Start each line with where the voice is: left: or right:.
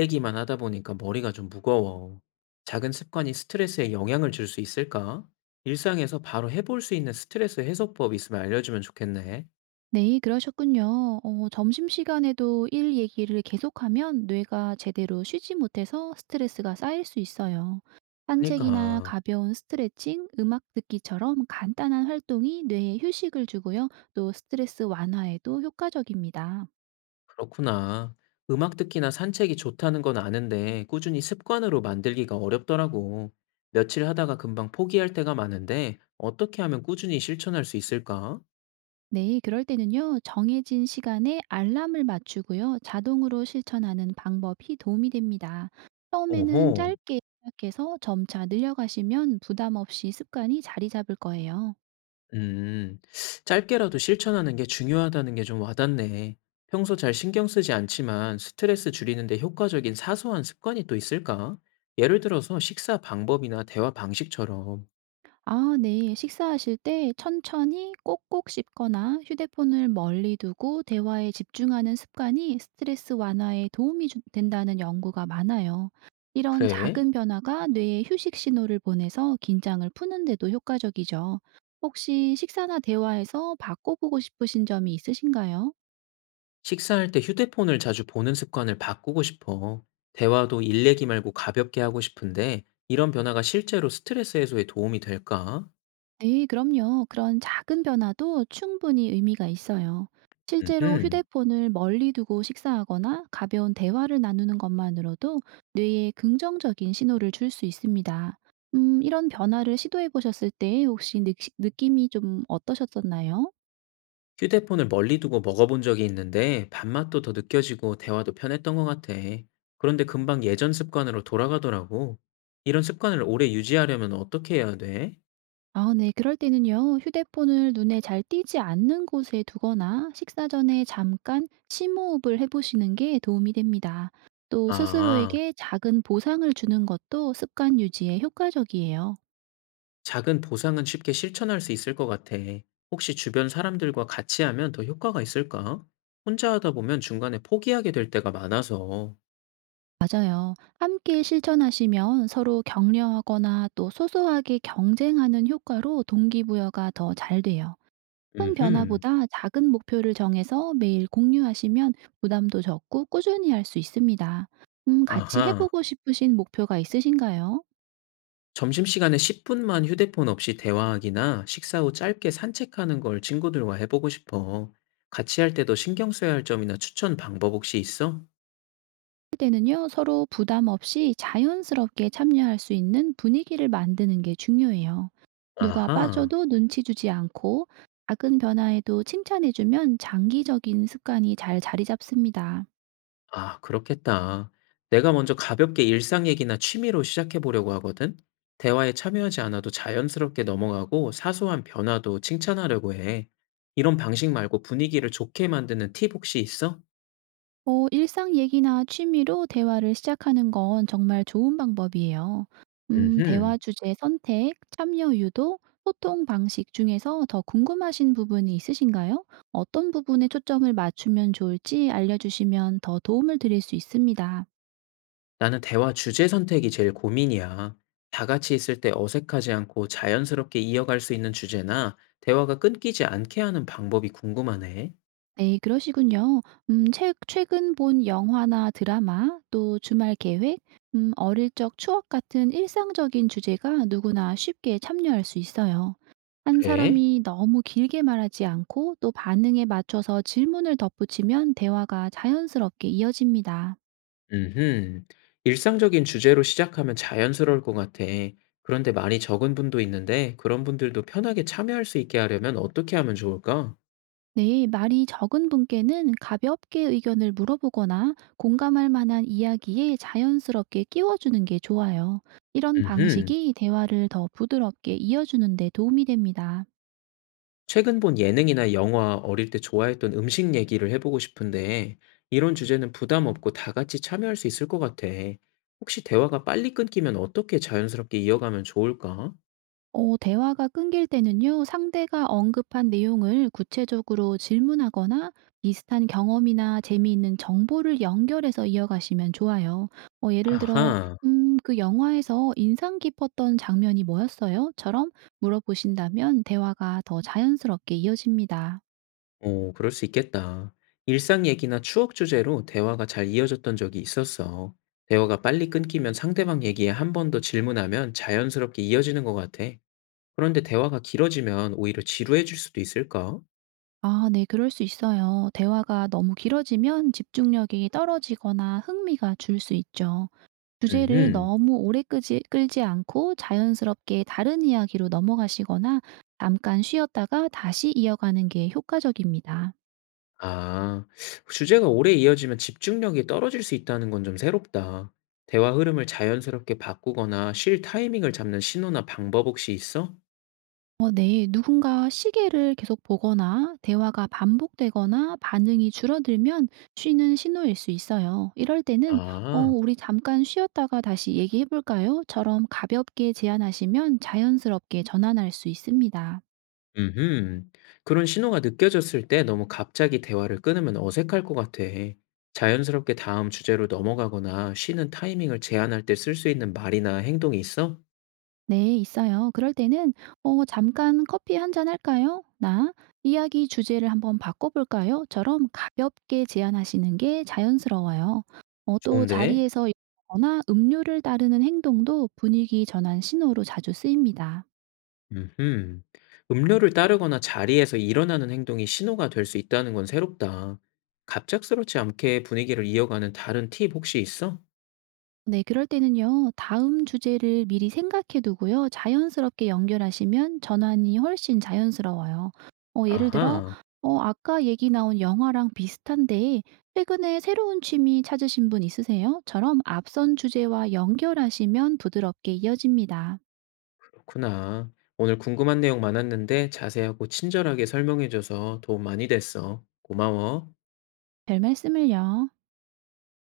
left: 얘기만 하다 보니까 머리가 좀 무거워. 작은 습관이 스트레스에 영향을 줄 수 있을까? 일상에서 바로 해볼 수 있는 스트레스 해소법 있으면 알려주면 좋겠네.
right: 네, 그러셨군요. 점심시간에도 일 얘기를 계속하면 뇌가 제대로 쉬지 못해서 스트레스가 쌓일 수 있어요. 산책이나
left: 그러니까,
right: 가벼운 스트레칭, 음악 듣기처럼 간단한 활동이 뇌에 휴식을 주고요. 또 스트레스 완화에도 효과적입니다.
left: 그렇구나. 음악 듣기나 산책이 좋다는 건 아는데 꾸준히 습관으로 만들기가 어렵더라고. 며칠 하다가 금방 포기할 때가 많은데 어떻게 하면 꾸준히 실천할 수 있을까?
right: 네, 그럴 때는요, 정해진 시간에 알람을 맞추고요, 자동으로 실천하는 방법이 도움이 됩니다. 처음에는
left: 오호.
right: 짧게 시작해서 점차 늘려가시면 부담 없이 습관이 자리 잡을 거예요.
left: 음, 짧게라도 실천하는 게 중요하다는 게 좀 와닿네. 평소 잘 신경 쓰지 않지만 스트레스 줄이는데 효과적인 사소한 습관이 또 있을까? 예를 들어서 식사 방법이나 대화 방식처럼.
right: 아 네. 식사하실 때 천천히 꼭꼭 씹거나 휴대폰을 멀리 두고 대화에 집중하는 습관이 스트레스 완화에 된다는 연구가 많아요. 이런
left: 그래?
right: 작은 변화가 뇌에 휴식 신호를 보내서 긴장을 푸는데도 효과적이죠. 혹시 식사나 대화에서 바꿔보고 싶으신 점이 있으신가요?
left: 식사할 때 휴대폰을 자주 보는 습관을 바꾸고 싶어. 대화도 일 얘기 말고 가볍게 하고 싶은데 이런 변화가 실제로 스트레스 해소에 도움이 될까?
right: 네, 그럼요. 그런 작은 변화도 충분히 의미가 있어요. 실제로
left: 음흠.
right: 휴대폰을 멀리 두고 식사하거나 가벼운 대화를 나누는 것만으로도 뇌에 긍정적인 신호를 줄 수 있습니다. 이런 변화를 시도해 보셨을 때 혹시 느낌이 좀 어떠셨었나요?
left: 휴대폰을 멀리 두고 먹어본 적이 있는데 밥맛도 더 느껴지고 대화도 편했던 것 같아. 그런데 금방 예전 습관으로 돌아가더라고. 이런 습관을 오래 유지하려면 어떻게 해야 돼?
right: 아, 네. 그럴 때는요, 휴대폰을 눈에 잘 띄지 않는 곳에 두거나 식사 전에 잠깐 심호흡을 해보시는 게 도움이 됩니다. 또
left: 아,
right: 스스로에게 작은 보상을 주는 것도 습관 유지에 효과적이에요.
left: 작은 보상은 쉽게 실천할 수 있을 것 같아. 혹시 주변 사람들과 같이 하면 더 효과가 있을까? 혼자 하다 보면 중간에 포기하게 될 때가 많아서.
right: 맞아요. 함께 실천하시면 서로 격려하거나 또 소소하게 경쟁하는 효과로 동기부여가 더 잘 돼요. 큰
left: 음흠,
right: 변화보다 작은 목표를 정해서 매일 공유하시면 부담도 적고 꾸준히 할 수 있습니다. 같이
left: 아하.
right: 해보고 싶으신 목표가 있으신가요? 할
left: 점심시간에 10분만 휴대폰 없이 대화하기나 식사 후 짧게 산책하는 걸 친구들과 해보고 싶어. 같이 할 때도 신경 써야 할 점이나 추천 방법 혹시 있어?
right: 때는요, 서로 부담 없이 자연스럽게 참여할 수 있는 분위기를 만드는 게 중요해요. 누가
left: 아하,
right: 빠져도 눈치 주지 않고 작은 변화에도 칭찬해주면 장기적인 습관이 잘 자리 잡습니다.
left: 아, 그렇겠다. 내가 먼저 가볍게 일상 얘기나 취미로 시작해 보려고 하거든? 대화에 참여하지 않아도 자연스럽게 넘어가고 사소한 변화도 칭찬하려고 해. 이런 방식 말고 분위기를 좋게 만드는 팁 혹시 있어?
right: 일상 얘기나 취미로 대화를 시작하는 건 정말 좋은 방법이에요.
left: 음흠.
right: 대화 주제 선택, 참여 유도, 소통 방식 중에서 더 궁금하신 부분이 있으신가요? 어떤 부분에 초점을 맞추면 좋을지 알려주시면 더 도움을 드릴 수 있습니다.
left: 나는 대화 주제 선택이 제일 고민이야. 다 같이 있을 때 어색하지 않고 자연스럽게 이어갈 수 있는 주제나 대화가 끊기지 않게 하는 방법이 궁금하네.
right: 네, 그러시군요. 최근 본 영화나 드라마, 또 주말 계획, 어릴 적 추억 같은 일상적인 주제가 누구나 쉽게 참여할 수 있어요. 한
left: 그래?
right: 사람이 너무 길게 말하지 않고 또 반응에 맞춰서 질문을 덧붙이면 대화가 자연스럽게 이어집니다.
left: 음흠. 일상적인 주제로 시작하면 자연스러울 것 같아. 그런데 많이 적은 분도 있는데 그런 분들도 편하게 참여할 수 있게 하려면 어떻게 하면 좋을까?
right: 네, 말이 적은 분께는 가볍게 의견을 물어보거나 공감할 만한 이야기에 자연스럽게 끼워주는 게 좋아요. 이런
left: 음흠.
right: 방식이 대화를 더 부드럽게 이어주는 데 도움이 됩니다.
left: 최근 본 예능이나 영화, 어릴 때 좋아했던 음식 얘기를 해보고 싶은데, 이런 주제는 부담 없고 다 같이 참여할 수 있을 것 같아. 혹시 대화가 빨리 끊기면 어떻게 자연스럽게 이어가면 좋을까?
right: 대화가 끊길 때는요. 상대가 언급한 내용을 구체적으로 질문하거나 비슷한 경험이나 재미있는 정보를 연결해서 이어가시면 좋아요. 예를 들어
left: 아하,
right: 그 영화에서 인상 깊었던 장면이 뭐였어요? 처럼 물어보신다면 대화가 더 자연스럽게 이어집니다.
left: 오, 그럴 수 있겠다. 일상 얘기나 추억 주제로 대화가 잘 이어졌던 적이 있었어. 대화가 빨리 끊기면 상대방 얘기에 한 번 더 질문하면 자연스럽게 이어지는 것 같아. 그런데 대화가 길어지면 오히려 지루해질 수도 있을까?
right: 아 네 그럴 수 있어요. 대화가 너무 길어지면 집중력이 떨어지거나 흥미가 줄 수 있죠. 주제를
left: 음흠.
right: 너무 오래 끄지 끌지 않고 자연스럽게 다른 이야기로 넘어가시거나 잠깐 쉬었다가 다시 이어가는 게 효과적입니다.
left: 아. 주제가 오래 이어지면 집중력이 떨어질 수 있다는 건 좀 새롭다. 대화 흐름을 자연스럽게 바꾸거나 쉴 타이밍을 잡는 신호나 방법 혹시 있어?
right: 어 네. 누군가 시계를 계속 보거나 대화가 반복되거나 반응이 줄어들면 쉬는 신호일 수 있어요. 이럴 때는
left: 아.
right: 우리 잠깐 쉬었다가 다시 얘기해 볼까요?"처럼 가볍게 제안하시면 자연스럽게 전환할 수 있습니다.
left: 음흠. 그런 신호가 느껴졌을 때 너무 갑자기 대화를 끊으면 어색할 것 같아. 자연스럽게 다음 주제로 넘어가거나 쉬는 타이밍을 제한할 때 쓸 수 있는 말이나 행동이 있어?
right: 네, 있어요. 그럴 때는 잠깐 커피 한 잔 할까요?" 나 "이야기 주제를 한번 바꿔볼까요? 처럼 가볍게 제안하시는 게 자연스러워요. 또
left: 좋은데?
right: 자리에서 일어나거나 음료를 따르는 행동도 분위기 전환 신호로 자주 쓰입니다.
left: 음흠. 음료를 따르거나 자리에서 일어나는 행동이 신호가 될 수 있다는 건 새롭다. 갑작스럽지 않게 분위기를 이어가는 다른 팁 혹시 있어?
right: 네, 그럴 때는요, 다음 주제를 미리 생각해 두고요, 자연스럽게 연결하시면 전환이 훨씬 자연스러워요. 예를 들어,
left: 아하,
right: 아까 얘기 나온 영화랑 비슷한데, 최근에 새로운 취미 찾으신 분 있으세요? 처럼 앞선 주제와 연결하시면 부드럽게 이어집니다.
left: 그렇구나. 오늘 궁금한 내용 많았는데 자세하고 친절하게 설명해줘서 도움 많이 됐어. 고마워.
right: 별 말씀을요.